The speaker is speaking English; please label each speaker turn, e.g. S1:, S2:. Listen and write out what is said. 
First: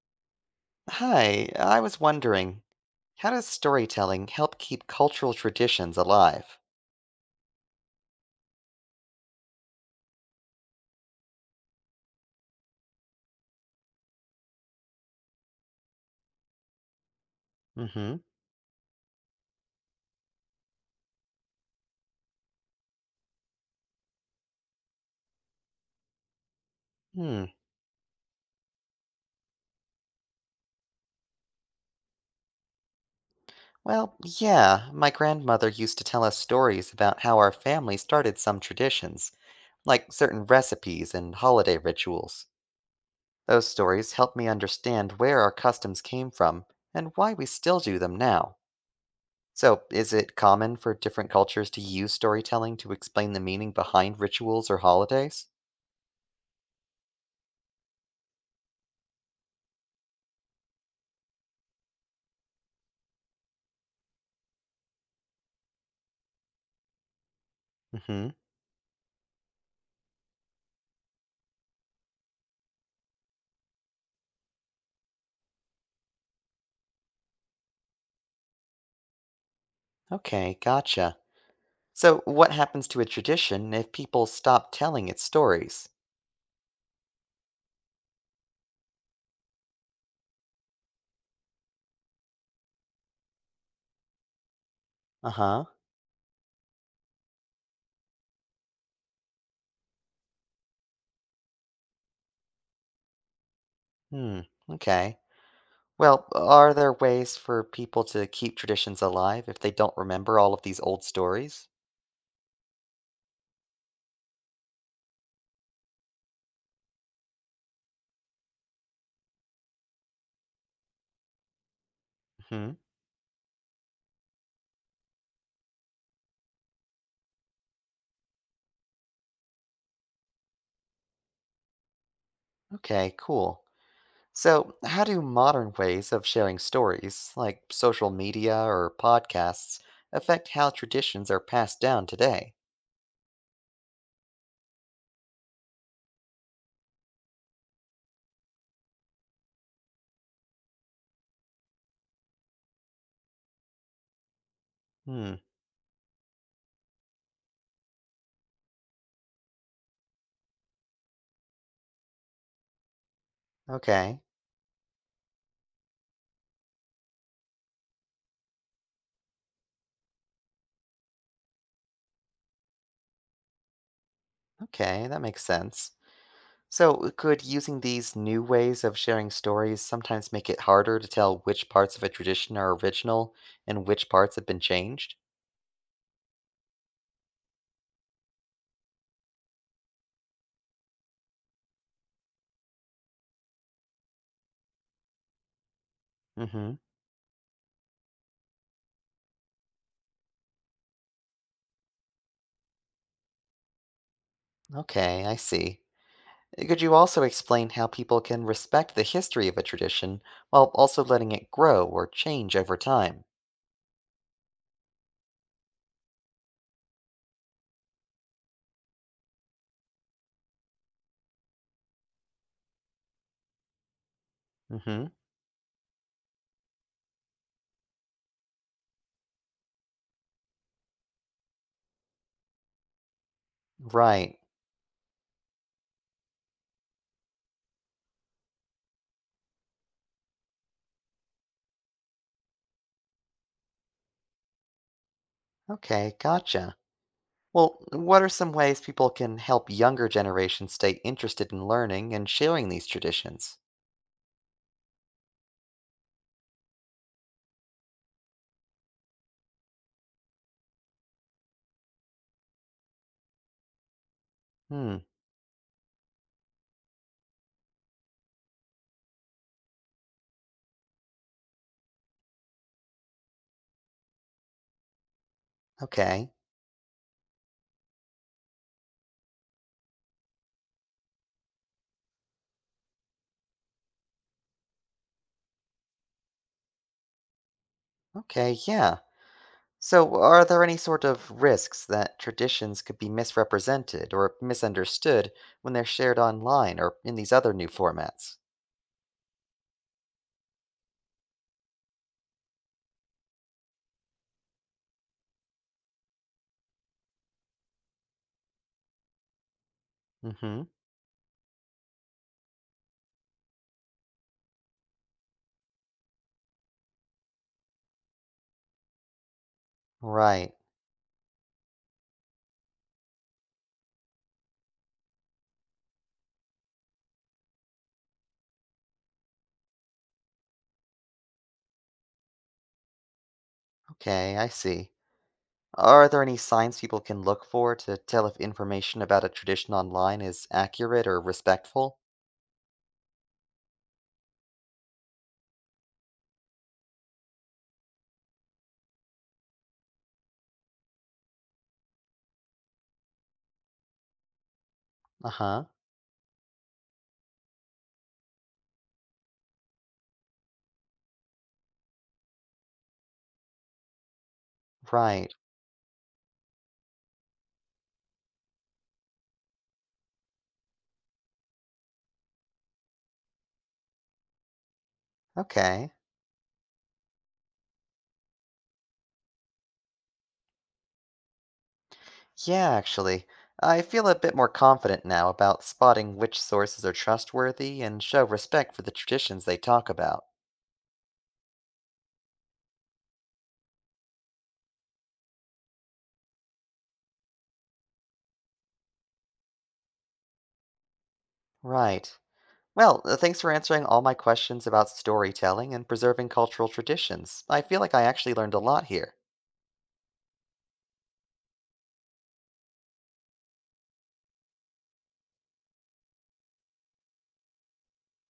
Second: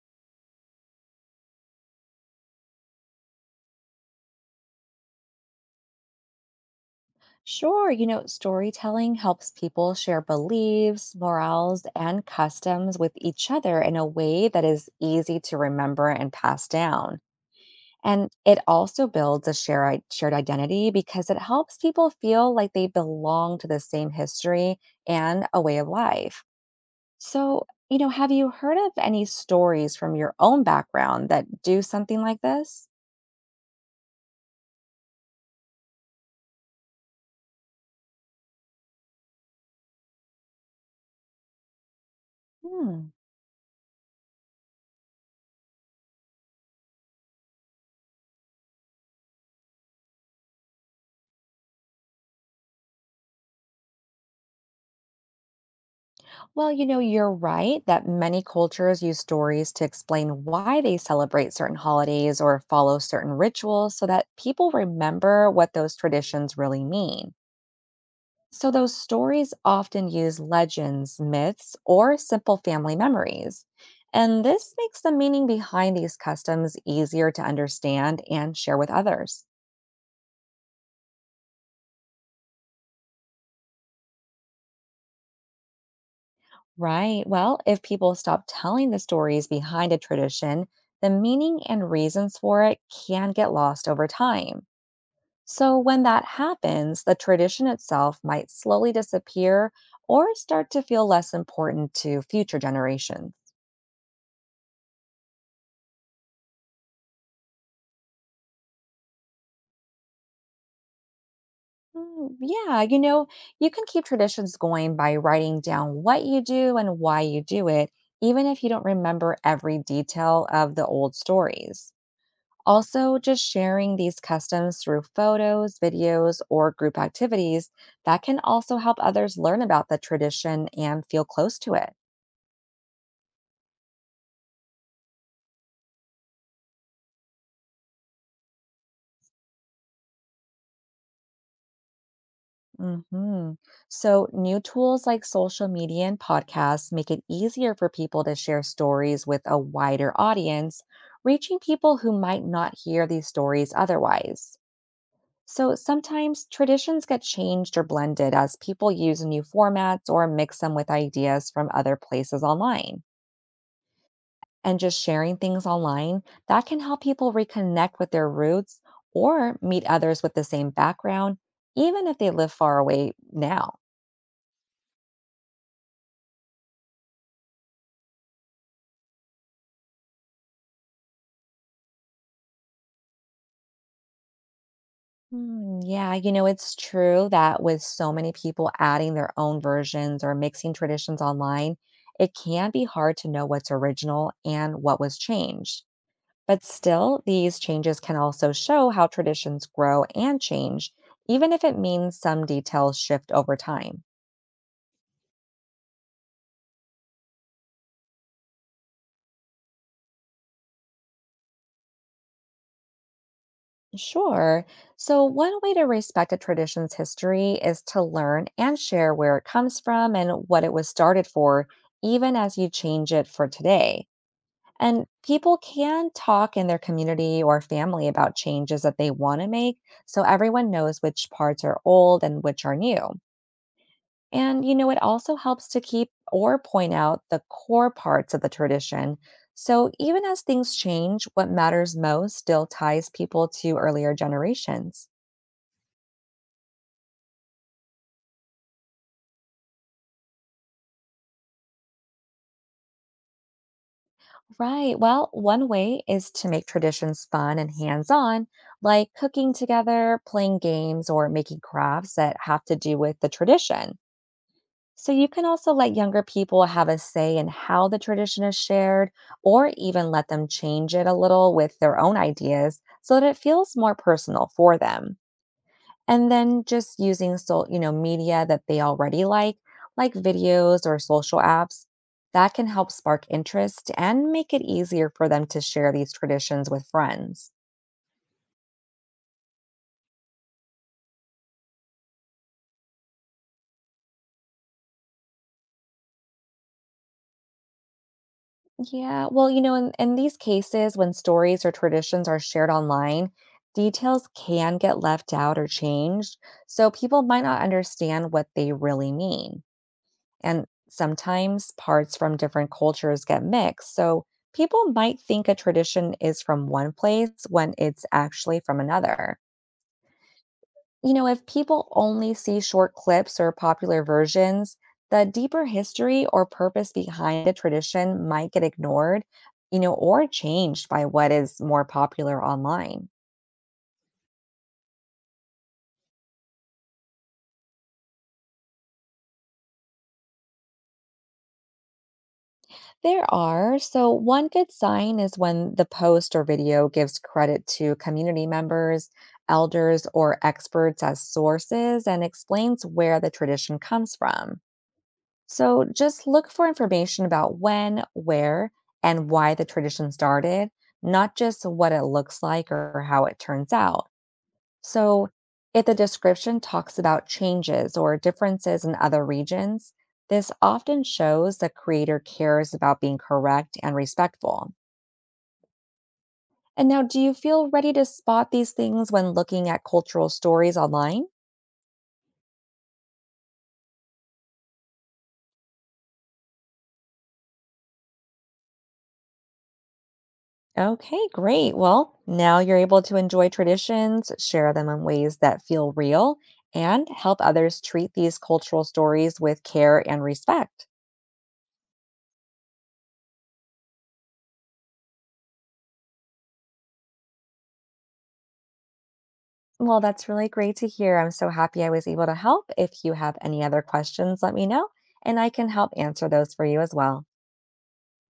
S1: Hi, I was wondering, how does storytelling help keep cultural traditions alive?
S2: Sure, storytelling helps people share beliefs, morals, and customs with each other in a way that is easy to remember and pass down.
S1: Mm-hmm.
S2: And it also builds a shared identity because it helps people feel like they belong to the same history and a way of life.
S1: Hmm.
S2: So, have you heard of any stories from your own background that do something like this?
S1: Well, yeah, my grandmother used to tell us stories about how our family started some traditions, like certain recipes and holiday rituals.
S2: Hmm.
S1: Those stories help me understand where our customs came from and why we still do them now. So, is it common for different cultures to use storytelling to explain the meaning behind rituals or holidays?
S2: Well, you're right that many cultures use stories to explain why they celebrate certain holidays or follow certain rituals so that people remember what those traditions really mean.
S1: Mm-hmm.
S2: So, those stories often use legends, myths, or simple family memories. And this makes the meaning behind these customs easier to understand and share with others.
S1: Okay, gotcha. So, what happens to a tradition if people stop telling its stories?
S2: Right. Well, if people stop telling the stories behind a tradition, the meaning and reasons for it can get lost over time.
S1: Uh huh.
S2: So, when that happens, the tradition itself might slowly disappear or start to feel less important to future generations.
S1: Hmm. Okay. Well, are there ways for people to keep traditions alive if they don't remember all of these old stories?
S2: Yeah, you can keep traditions going by writing down what you do and why you do it, even if you don't remember every detail of the old stories.
S1: Hmm.
S2: Also, just sharing these customs through photos, videos, or group activities that can also help others learn about the tradition and feel close to it.
S1: Okay, cool. So, how do modern ways of sharing stories, like social media or podcasts, affect how traditions are passed down today?
S2: hmm So, new tools like social media and podcasts make it easier for people to share stories with a wider audience, reaching people who might not hear these stories otherwise.
S1: Hmm.
S2: So, sometimes traditions get changed or blended as people use new formats or mix them with ideas from other places online.
S1: Okay.
S2: And just sharing things online, that can help people reconnect with their roots or meet others with the same background, even if they live far away now.
S1: Okay, that makes sense. So, could using these new ways of sharing stories sometimes make it harder to tell which parts of a tradition are original and which parts have been changed?
S2: Hmm, yeah, it's true that with so many people adding their own versions or mixing traditions online, it can be hard to know what's original and what was changed. But
S1: Hmm.
S2: still, these changes can also show how traditions grow and change, even if it means some details shift over time.
S1: Okay, I see. Could you also explain how people can respect the history of a tradition while also letting it grow or change over time?
S2: Sure. So, one way to respect a tradition's history is to learn and share where it comes from and what it was started for, even as you change it for today.
S1: Hmm.
S2: And people can talk in their community or family about changes that they want to make so everyone knows which parts are old and which are new.
S1: Right.
S2: And, it also helps to keep or point out the core parts of the tradition. So, even as things change, what matters most still ties people to earlier generations.
S1: Okay, gotcha. Well, what are some ways people can help younger generations stay interested in learning and sharing these traditions?
S2: Right. Well, one way is to make traditions fun and hands on, like cooking together, playing games, or making crafts that have to do with the tradition.
S1: Hmm,
S2: So you can also let younger people have a say in how the tradition is shared, or even let them change it a little with their own ideas so that it feels more personal for them. And
S1: okay.
S2: then just using so media that they already like videos or social apps, that can help spark interest and make it easier for them to share these traditions with friends.
S1: Okay, yeah. So, are there any sort of risks that traditions could be misrepresented or misunderstood when they're shared online or in these other new formats?
S2: Yeah, well, in these cases, when stories or traditions are shared online, details can get left out or changed, so people might not understand what they really mean.
S1: Hmm.
S2: And sometimes parts from different cultures get mixed. So people might think a tradition is from one place when it's actually from another.
S1: Right.
S2: If people only see short clips or popular versions, the deeper history or purpose behind a tradition might get ignored, or changed by what is more popular online.
S1: Okay, I see. Are there any signs people can look for to tell if information about a tradition online is accurate or respectful?
S2: There are. So, one good sign is when the post or video gives credit to community members, elders, or experts as sources and explains where the tradition comes from.
S1: Uh huh.
S2: So, just look for information about when, where, and why the tradition started, not just what it looks like or how it turns out. So,
S1: Right.
S2: if the description talks about changes or differences in other regions, this often shows the creator cares about being correct and respectful.
S1: Okay.
S2: And now, do you feel ready to spot these things when looking at cultural stories online?
S1: Yeah, actually. I feel a bit more confident now about spotting which sources are trustworthy and show respect for the traditions they talk about.
S2: Okay, great. Well, now you're able to enjoy traditions, share them in ways that feel real, and help others treat these cultural stories with care and respect.
S1: Right. Well, thanks for answering all my questions about storytelling and preserving cultural traditions. I feel like I actually learned a lot here.
S2: Well, that's really great to hear. I'm so happy I was able to help. If you have any other questions, let me know, and I can help answer those for you as well.